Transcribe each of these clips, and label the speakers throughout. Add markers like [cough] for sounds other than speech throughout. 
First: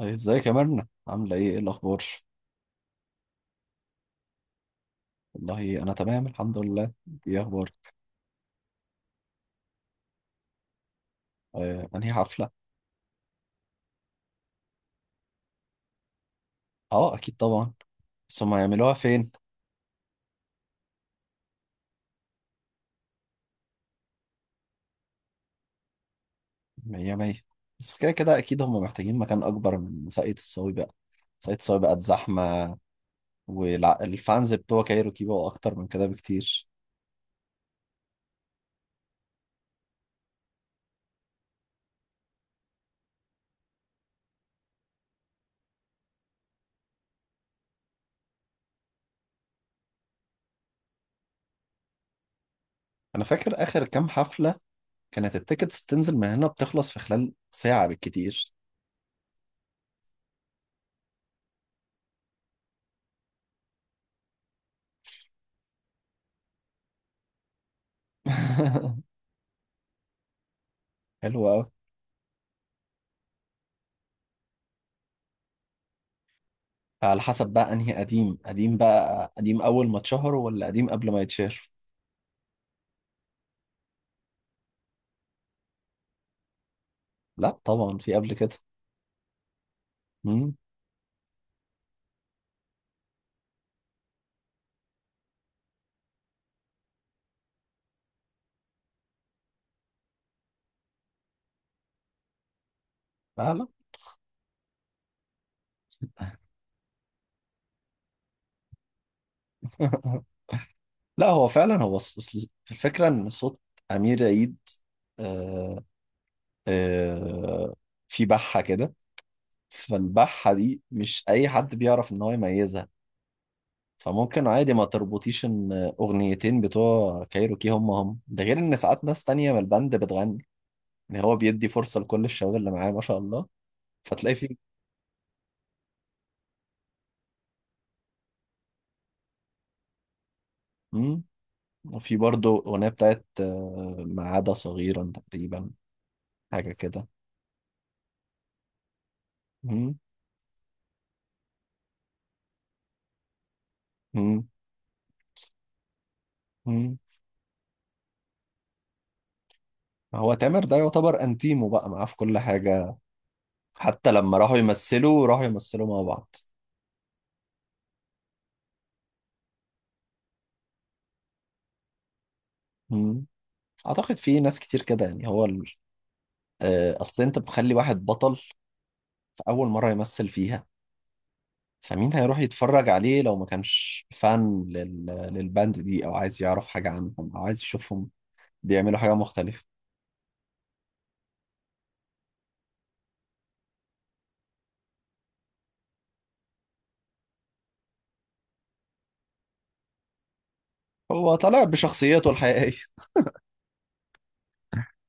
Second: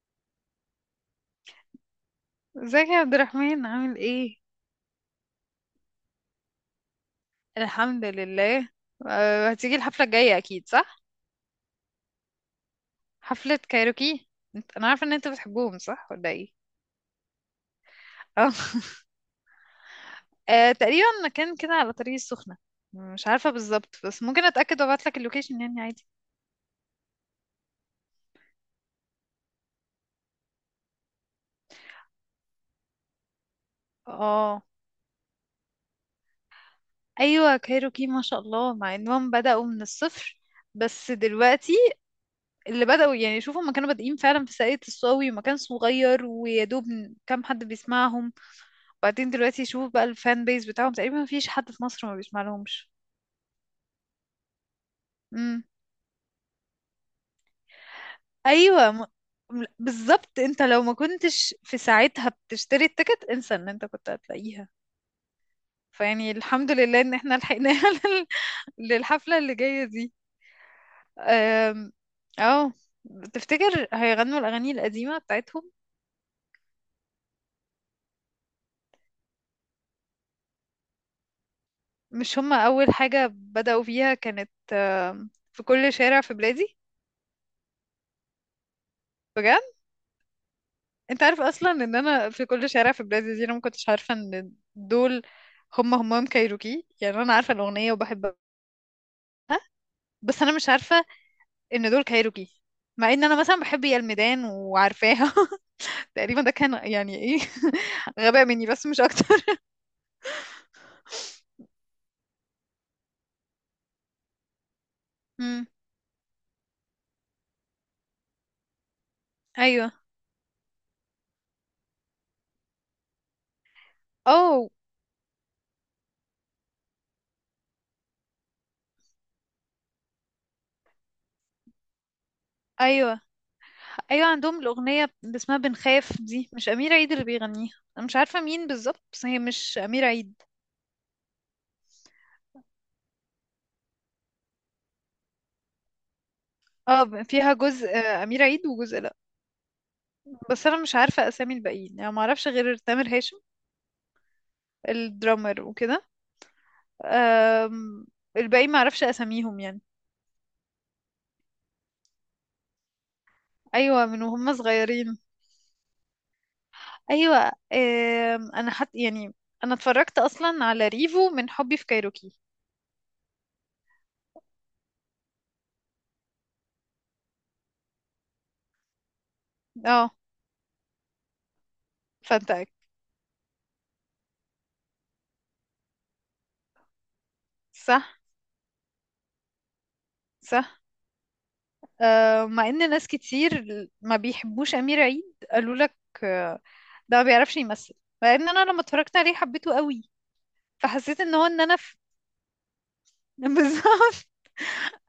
Speaker 1: أي، ازيك يا مرنة؟ عاملة ايه الأخبار؟
Speaker 2: ازيك يا عبد الرحمن، عامل ايه؟
Speaker 1: والله أنا تمام الحمد لله. ايه أخبار؟
Speaker 2: الحمد لله. أه، هتيجي الحفله الجايه اكيد صح؟
Speaker 1: آه، أنهي حفلة؟
Speaker 2: حفله كايروكي. انا عارفه ان انت بتحبهم، صح ولا ايه؟
Speaker 1: اه، أكيد طبعا.
Speaker 2: [laughs]
Speaker 1: بس
Speaker 2: اه.
Speaker 1: هما يعملوها فين؟
Speaker 2: تقريبا مكان كده على طريق السخنه. مش عارفه بالظبط، بس ممكن اتاكد وابعت لك اللوكيشن يعني عادي.
Speaker 1: مية مية. بس كده كده أكيد هما محتاجين مكان أكبر من ساقية الصاوي بقى. ساقية الصاوي بقت زحمة. والفانز
Speaker 2: اه،
Speaker 1: بتوع كايروكي بقوا أكتر من كده بكتير.
Speaker 2: ايوه كايروكي ما شاء الله، مع انهم بداوا من الصفر. بس دلوقتي اللي بداوا، يعني شوفوا ما كانوا بادئين فعلا في ساقية الصاوي ومكان صغير ويا دوب كام حد بيسمعهم. بعدين دلوقتي شوف بقى الفان بيز بتاعهم، تقريبا مفيش حد في مصر ما بيسمع لهمش.
Speaker 1: أنا فاكر آخر كام حفلة كانت
Speaker 2: امم،
Speaker 1: التيكتس بتنزل من هنا، بتخلص في خلال ساعة بالكتير.
Speaker 2: ايوه. م... م- بالظبط، انت لو ما كنتش في ساعتها بتشتري التيكت، انسى ان انت كنت هتلاقيها. فيعني الحمد لله ان احنا لحقناها [laughs]
Speaker 1: [laughs]
Speaker 2: للحفلة اللي جاية دي.
Speaker 1: حلو أوي.
Speaker 2: أم، اه. تفتكر هيغنوا الاغاني القديمة بتاعتهم؟
Speaker 1: على حسب بقى أنهي قديم؟ قديم بقى قديم أول ما اتشهر ولا قديم قبل ما يتشهر؟
Speaker 2: مش هما اول حاجة بدأوا فيها كانت في كل شارع في بلادي؟
Speaker 1: لا طبعا، في قبل كده.
Speaker 2: بجد؟
Speaker 1: امم.
Speaker 2: انت عارف اصلا ان انا في كل شارع في بلاد الجزيره ما كنتش عارفه ان دول هم همام كايروكي، يعني انا عارفه الاغنيه وبحبها، بس انا مش عارفه ان دول كايروكي، مع ان انا
Speaker 1: لا
Speaker 2: مثلا
Speaker 1: لا.
Speaker 2: بحب يا الميدان وعارفاها. [laughs] تقريبا ده كان يعني ايه؟ [laughs] غباء مني بس مش اكتر. [laughs]
Speaker 1: [laughs] لا، هو فعلا هو أصل الفكرة ان صوت امير عيد
Speaker 2: امم،
Speaker 1: آه آه في بحة كده.
Speaker 2: ايوه.
Speaker 1: فالبحة دي مش اي حد بيعرف ان هو يميزها. فممكن
Speaker 2: اوه،
Speaker 1: عادي ما تربطيش ان اغنيتين بتوع كايروكي هم هم، ده غير ان ساعات ناس تانية من البند بتغني. يعني هو بيدي فرصة لكل الشباب اللي معاه ما شاء
Speaker 2: ايوه،
Speaker 1: الله.
Speaker 2: ايوه.
Speaker 1: فتلاقي في
Speaker 2: عندهم الاغنيه اللي اسمها بنخاف دي مش امير عيد اللي بيغنيها. انا مش عارفه مين بالظبط، بس هي مش امير عيد.
Speaker 1: امم وفي برضه اغنية بتاعت ما عدا صغيرا تقريبا، حاجة كده.
Speaker 2: اه، فيها جزء امير عيد وجزء لا.
Speaker 1: مم.
Speaker 2: بس انا مش عارفه اسامي الباقيين، يعني ما اعرفش غير تامر هاشم
Speaker 1: مم.
Speaker 2: الدرامر وكده.
Speaker 1: مم.
Speaker 2: أم، الباقي ما اعرفش اساميهم يعني.
Speaker 1: هو تامر ده يعتبر انتيمو بقى معاه في كل حاجة.
Speaker 2: ايوه،
Speaker 1: حتى
Speaker 2: من
Speaker 1: لما
Speaker 2: وهم
Speaker 1: راحوا
Speaker 2: صغيرين.
Speaker 1: يمثلوا راحوا يمثلوا مع بعض.
Speaker 2: ايوه، انا حت يعني انا اتفرجت اصلا على ريفو من حبي في كايروكي.
Speaker 1: مم. اعتقد في ناس كتير كده. يعني هو اصل انت بتخلي واحد بطل في اول مرة
Speaker 2: اه،
Speaker 1: يمثل فيها، فمين هيروح
Speaker 2: فانتاك.
Speaker 1: يتفرج عليه لو ما كانش فان للباند دي، او عايز يعرف حاجة عنهم، او عايز يشوفهم
Speaker 2: صح.
Speaker 1: بيعملوا حاجة مختلفة.
Speaker 2: صح. مع ان ناس كتير ما بيحبوش امير عيد، قالوا لك أه، ده ما بيعرفش يمثل، مع ان انا لما اتفرجت عليه حبيته قوي. فحسيت
Speaker 1: هو
Speaker 2: ان
Speaker 1: طالع
Speaker 2: انا في
Speaker 1: بشخصيته الحقيقية.
Speaker 2: [laughs] بالظبط.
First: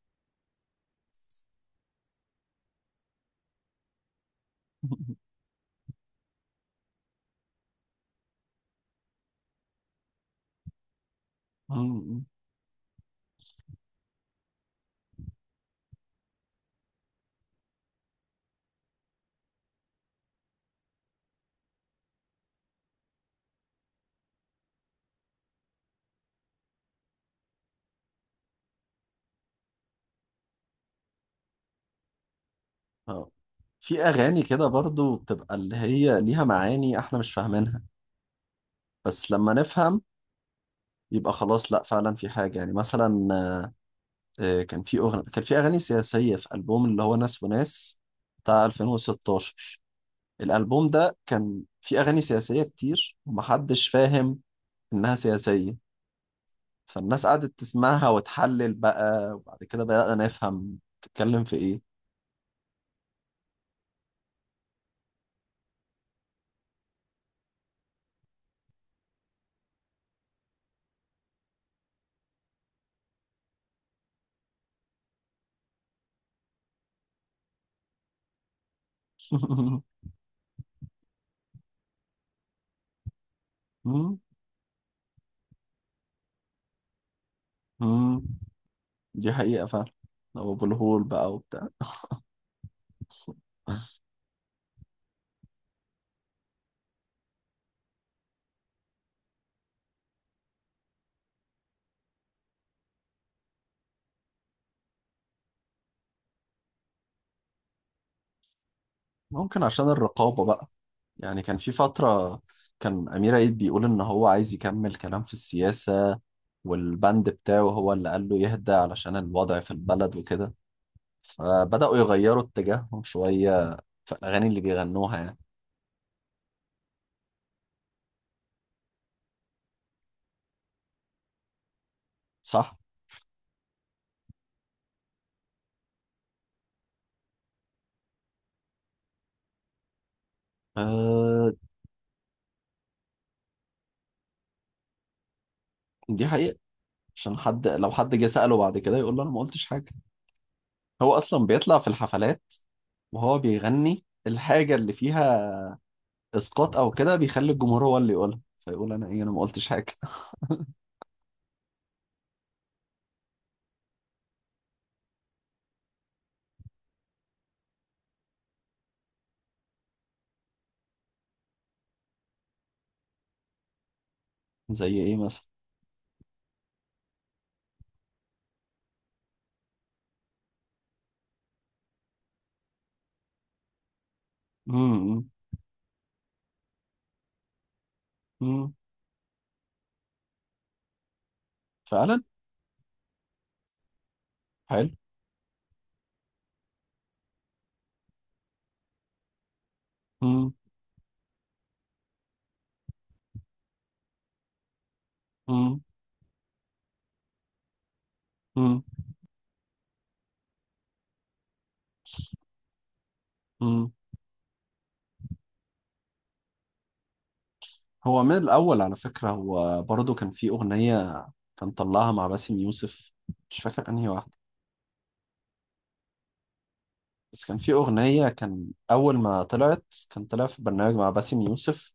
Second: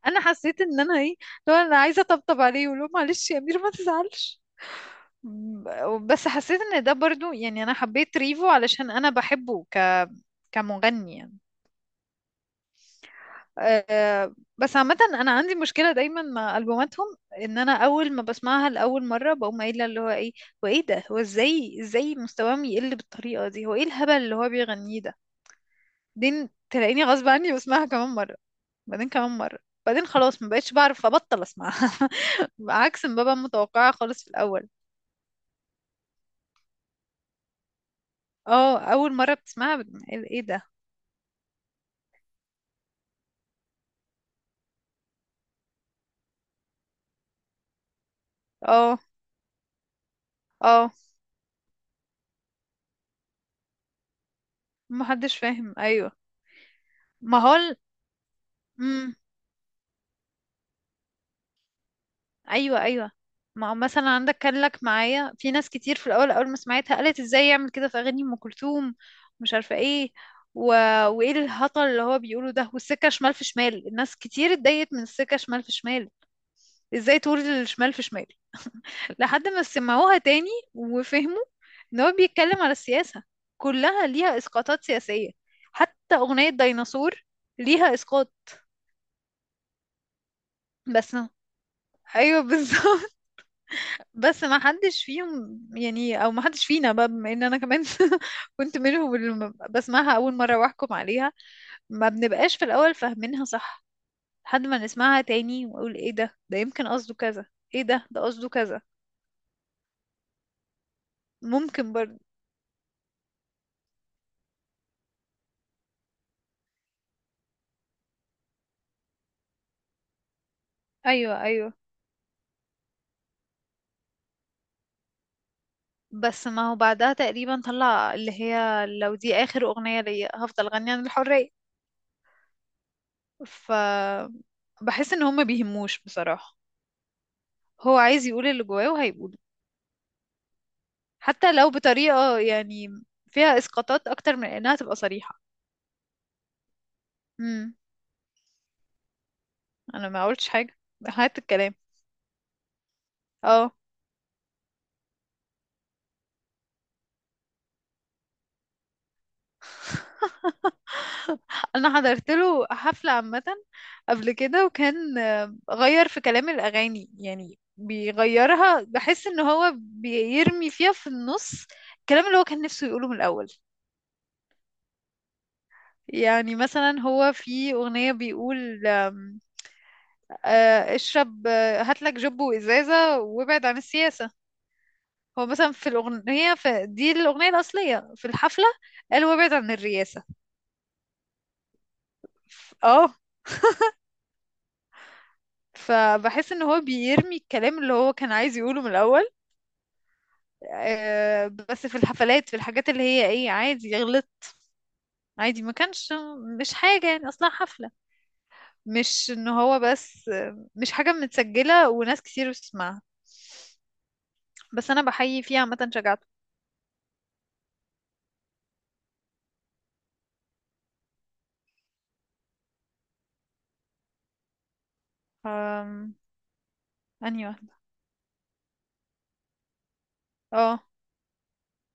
Speaker 2: انا حسيت ان انا ايه، لو انا عايزه اطبطب عليه، ولو معلش يا امير ما تزعلش.
Speaker 1: [laughs]
Speaker 2: بس حسيت ان ده برضو، يعني انا حبيت ريفو علشان انا بحبه كمغني يعني.
Speaker 1: مم.
Speaker 2: أه، بس عامة أنا عندي مشكلة دايما مع ألبوماتهم، إن أنا أول ما بسمعها لأول مرة بقوم قايلة اللي هو إيه. هو إيه ده؟ هو إزاي مستواهم يقل بالطريقة دي؟ هو إيه الهبل اللي هو بيغنيه ده؟ بعدين تلاقيني غصب عني بسمعها كمان مرة، بعدين كمان مرة، بعدين خلاص ما بقتش بعرف ابطل اسمعها. [laughs] عكس ما
Speaker 1: آه.
Speaker 2: ببقى متوقعة
Speaker 1: في
Speaker 2: خالص في
Speaker 1: أغاني كده
Speaker 2: الاول.
Speaker 1: برضو بتبقى اللي هي ليها معاني إحنا مش فاهمينها.
Speaker 2: اه، اول
Speaker 1: بس
Speaker 2: مرة
Speaker 1: لما
Speaker 2: بتسمعها
Speaker 1: نفهم
Speaker 2: ايه ده.
Speaker 1: يبقى خلاص، لا فعلا في حاجة. يعني مثلا كان في أغاني سياسية في ألبوم اللي هو ناس وناس بتاع
Speaker 2: اه،
Speaker 1: 2016. الألبوم
Speaker 2: اه.
Speaker 1: ده كان في أغاني سياسية كتير ومحدش فاهم إنها
Speaker 2: محدش فاهم،
Speaker 1: سياسية.
Speaker 2: ايوه.
Speaker 1: فالناس
Speaker 2: ما هو
Speaker 1: قعدت تسمعها وتحلل
Speaker 2: امم،
Speaker 1: بقى، وبعد كده بدأنا نفهم تتكلم في إيه.
Speaker 2: ايوه، ايوه. ما هو مثلا عندك كان لك معايا في ناس كتير، في الاول اول ما سمعتها قالت ازاي يعمل كده في اغاني ام كلثوم مش عارفة ايه، و... وايه الهطل اللي هو بيقوله ده، والسكة شمال في شمال، الناس كتير اتضايقت من السكة شمال في شمال، ازاي تقول الشمال في شمال؟ لحد ما
Speaker 1: [laughs]
Speaker 2: سمعوها تاني وفهموا ان هو بيتكلم على السياسة، كلها
Speaker 1: مم،
Speaker 2: ليها اسقاطات سياسية. حتى اغنية ديناصور ليها
Speaker 1: مم.
Speaker 2: اسقاط.
Speaker 1: دي حقيقة فعلا. أو أبو الهول
Speaker 2: بس،
Speaker 1: بقى وبتاع.
Speaker 2: ايوه بالظبط. [laughs] بس ما حدش فيهم يعني، او ما حدش فينا بقى، بما ان انا كمان [laughs] كنت منهم اللي بسمعها اول مرة واحكم عليها. ما بنبقاش في الاول فاهمينها صح، لحد ما نسمعها تاني ونقول ايه ده، ده يمكن قصده كذا، ايه ده، ده قصده كذا.
Speaker 1: ممكن عشان الرقابة بقى. يعني كان في
Speaker 2: ممكن برضه.
Speaker 1: فترة كان أمير عيد بيقول إن هو عايز يكمل كلام في السياسة، والبند بتاعه هو اللي قال له يهدى علشان الوضع في البلد وكده.
Speaker 2: ايوه، ايوه.
Speaker 1: فبدأوا يغيروا اتجاههم شوية في الأغاني اللي بيغنوها يعني.
Speaker 2: بس ما هو بعدها تقريبا طلع اللي هي لو دي اخر اغنية ليا هفضل غني عن الحرية.
Speaker 1: صح؟
Speaker 2: ف بحس ان هما بيهموش بصراحة، هو عايز يقول اللي جواه وهيقوله، حتى
Speaker 1: أه.
Speaker 2: لو بطريقة يعني فيها اسقاطات اكتر من انها تبقى صريحة.
Speaker 1: دي حقيقة. عشان حد
Speaker 2: امم.
Speaker 1: لو حد جه سأله بعد كده يقول له أنا ما قلتش حاجة.
Speaker 2: انا ما قلتش حاجة.
Speaker 1: هو
Speaker 2: هات
Speaker 1: أصلا
Speaker 2: الكلام.
Speaker 1: بيطلع في الحفلات وهو
Speaker 2: اه.
Speaker 1: بيغني الحاجة اللي فيها إسقاط أو كده بيخلي الجمهور هو اللي يقولها، فيقول أنا إيه؟ أنا ما قلتش حاجة.
Speaker 2: [laughs] انا حضرت له حفلة عامة قبل كده، وكان غير في كلام الاغاني يعني بيغيرها. بحس ان هو بيرمي فيها في النص الكلام اللي هو كان نفسه يقوله من الاول.
Speaker 1: [laughs] زي إيه مثلا؟
Speaker 2: يعني مثلا هو في اغنية بيقول آم، آه، اشرب، هاتلك جب وازازة وابعد عن السياسة.
Speaker 1: امم
Speaker 2: هو مثلا في الاغنية، في دي الاغنية الاصلية في الحفلة،
Speaker 1: امم
Speaker 2: قال وابعد عن الرياسة.
Speaker 1: فعلا
Speaker 2: اه،
Speaker 1: حلو.
Speaker 2: فبحس ان هو بيرمي الكلام اللي هو كان عايز يقوله من الاول.
Speaker 1: مم.
Speaker 2: بس في الحفلات، في الحاجات اللي هي ايه، عادي غلط عادي ما
Speaker 1: مم.
Speaker 2: كانش مش حاجة، يعني اصلا حفلة،
Speaker 1: مم.
Speaker 2: مش ان هو بس مش حاجة متسجلة وناس كتير بتسمعها.
Speaker 1: مم.
Speaker 2: بس انا بحيي فيها عامة شجاعته.
Speaker 1: هو من الأول على فكرة، هو برضه كان في أغنية كان طلعها مع باسم يوسف، مش فاكر أنهي واحدة.
Speaker 2: أم...
Speaker 1: بس
Speaker 2: انهي
Speaker 1: كان في
Speaker 2: واحدة.
Speaker 1: أغنية كان أول ما طلعت كان طلع في
Speaker 2: اه.
Speaker 1: برنامج مع باسم يوسف.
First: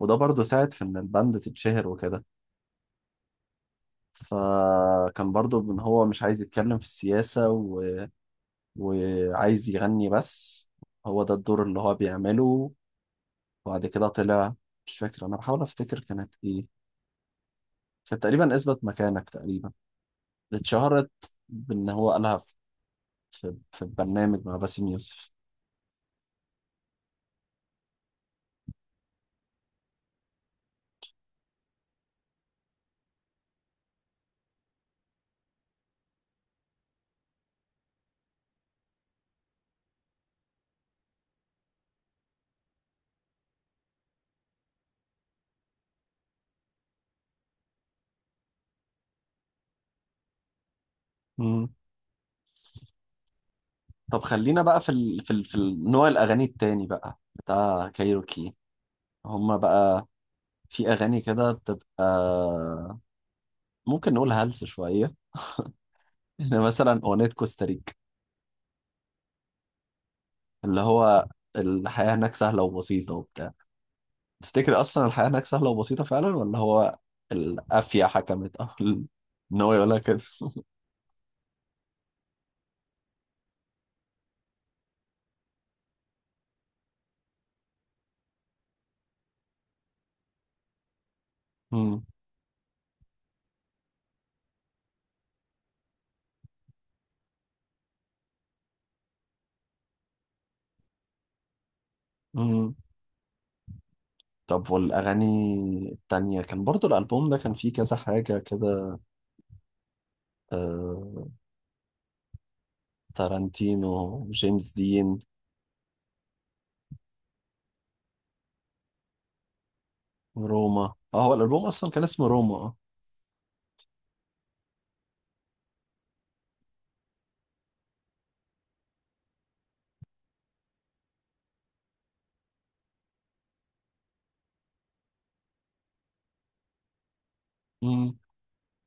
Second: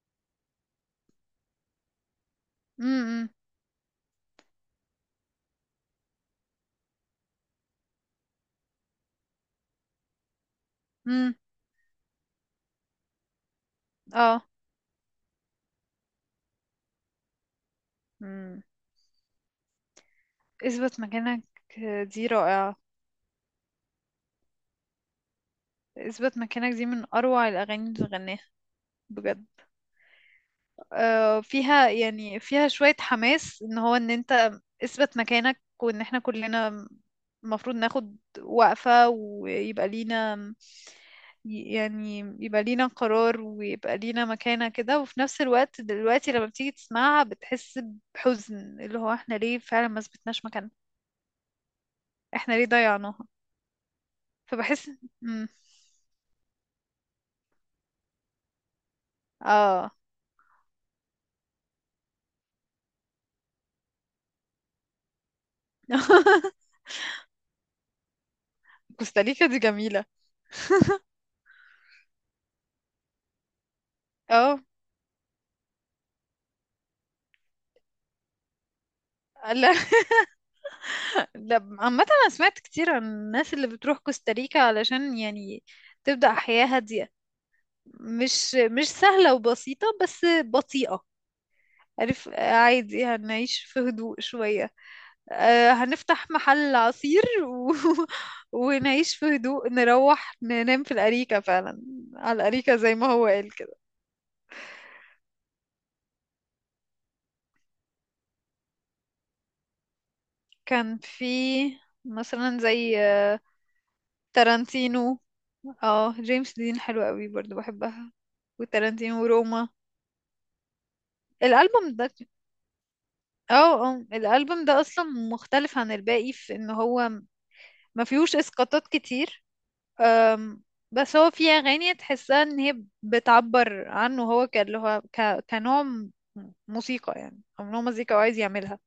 Speaker 1: وده برضه ساعد في إن الباند تتشهر وكده.
Speaker 2: امم.
Speaker 1: فكان برضه إن هو مش عايز يتكلم في السياسة، و... وعايز يغني بس. هو ده
Speaker 2: امم.
Speaker 1: الدور اللي هو بيعمله. وبعد كده
Speaker 2: اه.
Speaker 1: طلع، مش فاكر، أنا بحاول أفتكر كانت إيه. فتقريبا
Speaker 2: امم.
Speaker 1: اثبت مكانك، تقريبا
Speaker 2: اثبت
Speaker 1: اتشهرت
Speaker 2: مكانك
Speaker 1: بان هو
Speaker 2: دي
Speaker 1: قالها في
Speaker 2: رائعة.
Speaker 1: في برنامج مع باسم يوسف.
Speaker 2: اثبت مكانك دي من اروع الاغاني اللي غناها بجد. فيها يعني فيها شوية حماس، ان انت اثبت مكانك، وان احنا كلنا المفروض ناخد وقفة، ويبقى لينا يعني يبقى لينا قرار، ويبقى لينا مكانة كده. وفي نفس الوقت دلوقتي لما بتيجي تسمعها بتحس بحزن اللي هو احنا ليه فعلا ما اثبتناش مكاننا،
Speaker 1: مم.
Speaker 2: احنا ليه ضيعناها.
Speaker 1: طب خلينا بقى في
Speaker 2: فبحس. مم.
Speaker 1: نوع الاغاني التاني بقى بتاع كايروكي. هما
Speaker 2: اه.
Speaker 1: بقى في اغاني كده بتبقى ممكن نقول هلس شويه. [laughs] يعني
Speaker 2: [laughs]
Speaker 1: مثلا اغنيه كوستاريكا،
Speaker 2: كوستاريكا دي جميلة.
Speaker 1: اللي هو الحياه هناك سهله وبسيطه وبتاع.
Speaker 2: اه،
Speaker 1: تفتكر اصلا الحياه هناك سهله وبسيطه فعلا، ولا هو القافيه حكمت او [laughs] ان هو
Speaker 2: لا،
Speaker 1: يقولها كده.
Speaker 2: لا، عامة أنا سمعت كتير عن الناس اللي بتروح كوستاريكا علشان يعني تبدأ حياة هادية، مش سهلة وبسيطة بس بطيئة.
Speaker 1: مم.
Speaker 2: عارف، عادي هنعيش في هدوء شوية. هنفتح محل عصير [laughs] ونعيش في هدوء، نروح ننام في الأريكة فعلا، على
Speaker 1: مم.
Speaker 2: الأريكة زي ما هو قال كده.
Speaker 1: طب والأغاني التانية؟ كان برضو الألبوم ده كان فيه كذا حاجة كده.
Speaker 2: كان في
Speaker 1: آه،
Speaker 2: مثلا زي
Speaker 1: تارانتينو، جيمس دين،
Speaker 2: تارانتينو. اه، جيمس دين حلوة قوي برضو بحبها، وتارانتينو وروما.
Speaker 1: روما. اه، هو الألبوم
Speaker 2: الالبوم
Speaker 1: أصلا كان
Speaker 2: ده
Speaker 1: اسمه روما. اه.
Speaker 2: اه، اه. الالبوم ده اصلا مختلف عن الباقي في ان هو ما فيهوش اسقاطات كتير. أم، بس هو فيه اغاني تحسها ان هي بتعبر عنه هو اللي هو كنوع موسيقى يعني، او نوع
Speaker 1: مم،
Speaker 2: مزيكا هو عايز يعملها.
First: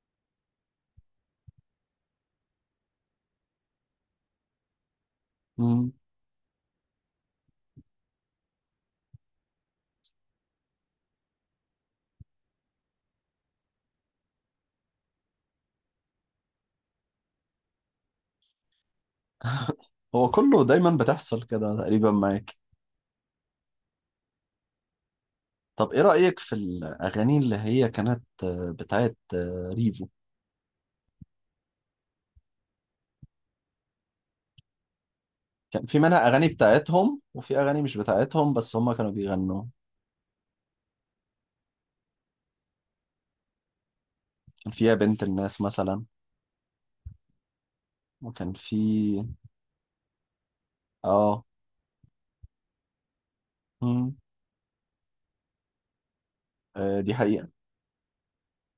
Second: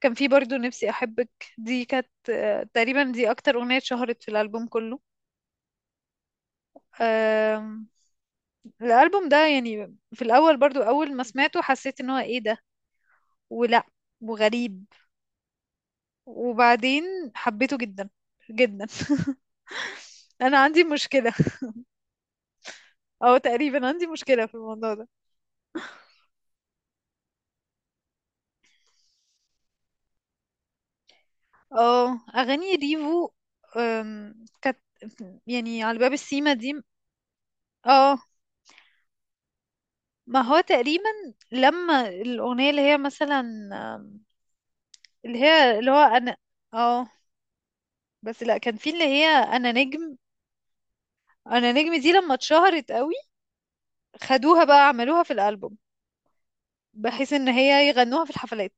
Speaker 2: كان في برضو نفسي احبك، دي كانت تقريبا دي اكتر اغنية اتشهرت في الالبوم كله.
Speaker 1: مم.
Speaker 2: آم، الالبوم ده يعني في الاول برضو اول ما سمعته حسيت ان هو ايه ده، ولا، وغريب، وبعدين حبيته جدا جدا. [laughs]
Speaker 1: هو
Speaker 2: انا
Speaker 1: كله
Speaker 2: عندي
Speaker 1: دايما
Speaker 2: مشكله،
Speaker 1: بتحصل كده تقريبا معاك.
Speaker 2: او تقريبا عندي مشكله في الموضوع ده.
Speaker 1: طب إيه رأيك في الأغاني اللي هي كانت بتاعت ريفو؟
Speaker 2: اه، اغاني ريفو كانت يعني
Speaker 1: كان في
Speaker 2: على باب
Speaker 1: منها أغاني
Speaker 2: السيما دي.
Speaker 1: بتاعتهم وفي أغاني مش
Speaker 2: اه،
Speaker 1: بتاعتهم بس هما كانوا بيغنوا.
Speaker 2: ما هو تقريبا لما الاغنيه اللي هي مثلا، أم،
Speaker 1: كان فيها بنت
Speaker 2: اللي
Speaker 1: الناس
Speaker 2: هي اللي هو
Speaker 1: مثلا،
Speaker 2: انا. اه، بس
Speaker 1: وكان
Speaker 2: لا
Speaker 1: في،
Speaker 2: كان في اللي هي انا نجم.
Speaker 1: اه.
Speaker 2: انا نجم دي لما اتشهرت قوي
Speaker 1: مم،
Speaker 2: خدوها بقى عملوها في الالبوم،
Speaker 1: آه، دي
Speaker 2: بحيث
Speaker 1: حقيقة.
Speaker 2: ان هي يغنوها في الحفلات،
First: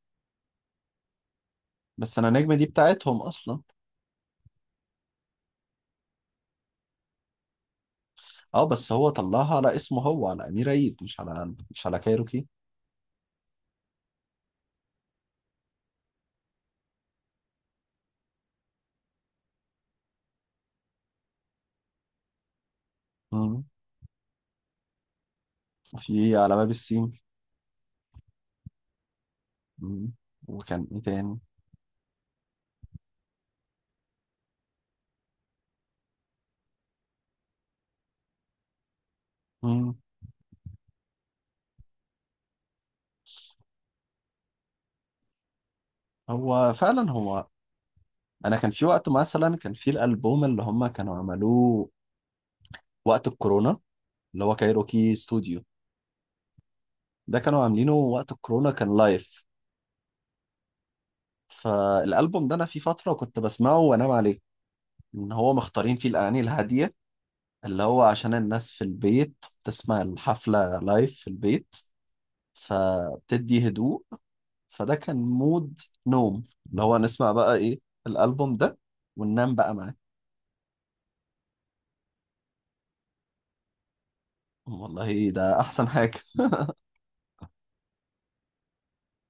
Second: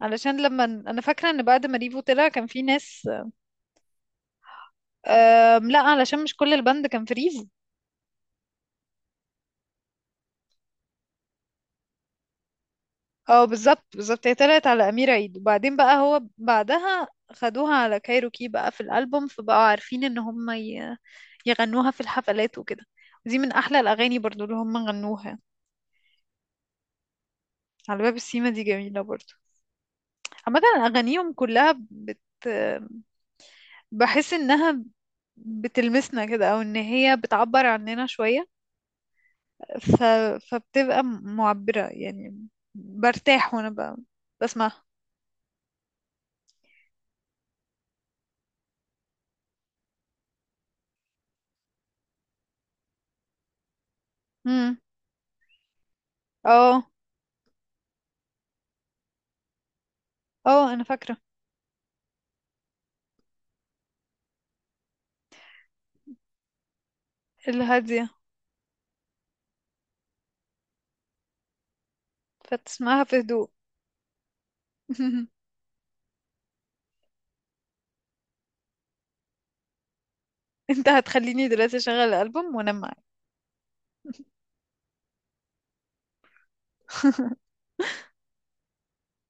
Speaker 2: علشان لما انا فاكره ان بعد ما ريفو
Speaker 1: بس
Speaker 2: طلع
Speaker 1: انا
Speaker 2: كان
Speaker 1: نجم
Speaker 2: في
Speaker 1: دي
Speaker 2: ناس.
Speaker 1: بتاعتهم اصلا.
Speaker 2: لا، علشان مش كل البند كان في ريفو.
Speaker 1: اه، بس هو طلعها على اسمه هو، على امير عيد، مش على كايروكي.
Speaker 2: اه، بالظبط بالظبط. هي طلعت على أمير عيد، وبعدين بقى هو بعدها خدوها على كايروكي بقى في الألبوم، فبقوا عارفين ان هم يغنوها في الحفلات وكده. دي من
Speaker 1: مم.
Speaker 2: احلى الاغاني برضو اللي هم غنوها.
Speaker 1: وفي على باب السيم.
Speaker 2: على باب السيما دي جميلة برضو.
Speaker 1: مم.
Speaker 2: عامة
Speaker 1: وكان ايه
Speaker 2: اغانيهم
Speaker 1: تاني؟
Speaker 2: كلها بحس انها بتلمسنا كده، او ان هي بتعبر عننا شوية.
Speaker 1: مم.
Speaker 2: ف... فبتبقى معبرة يعني. برتاح وانا بسمعها.
Speaker 1: هو فعلا، هو انا كان في وقت مثلا كان في الالبوم اللي هم كانوا عملوه وقت الكورونا اللي هو كايروكي ستوديو.
Speaker 2: اه.
Speaker 1: ده كانوا عاملينه وقت الكورونا، كان لايف.
Speaker 2: اه. انا فاكرة.
Speaker 1: فالالبوم ده انا في فتره كنت بسمعه وانام عليه، ان هو مختارين فيه الاغاني الهاديه اللي هو
Speaker 2: الهادية
Speaker 1: عشان الناس في البيت بتسمع الحفلة لايف في البيت.
Speaker 2: فتسمعها في هدوء.
Speaker 1: فبتدي هدوء. فده كان
Speaker 2: [laughs]
Speaker 1: مود نوم، اللي هو نسمع بقى ايه؟ الألبوم ده وننام بقى معاه.
Speaker 2: انت هتخليني دلوقتي اشغل الالبوم وانام معاك.
Speaker 1: والله ده أحسن حاجة.
Speaker 2: [laughs]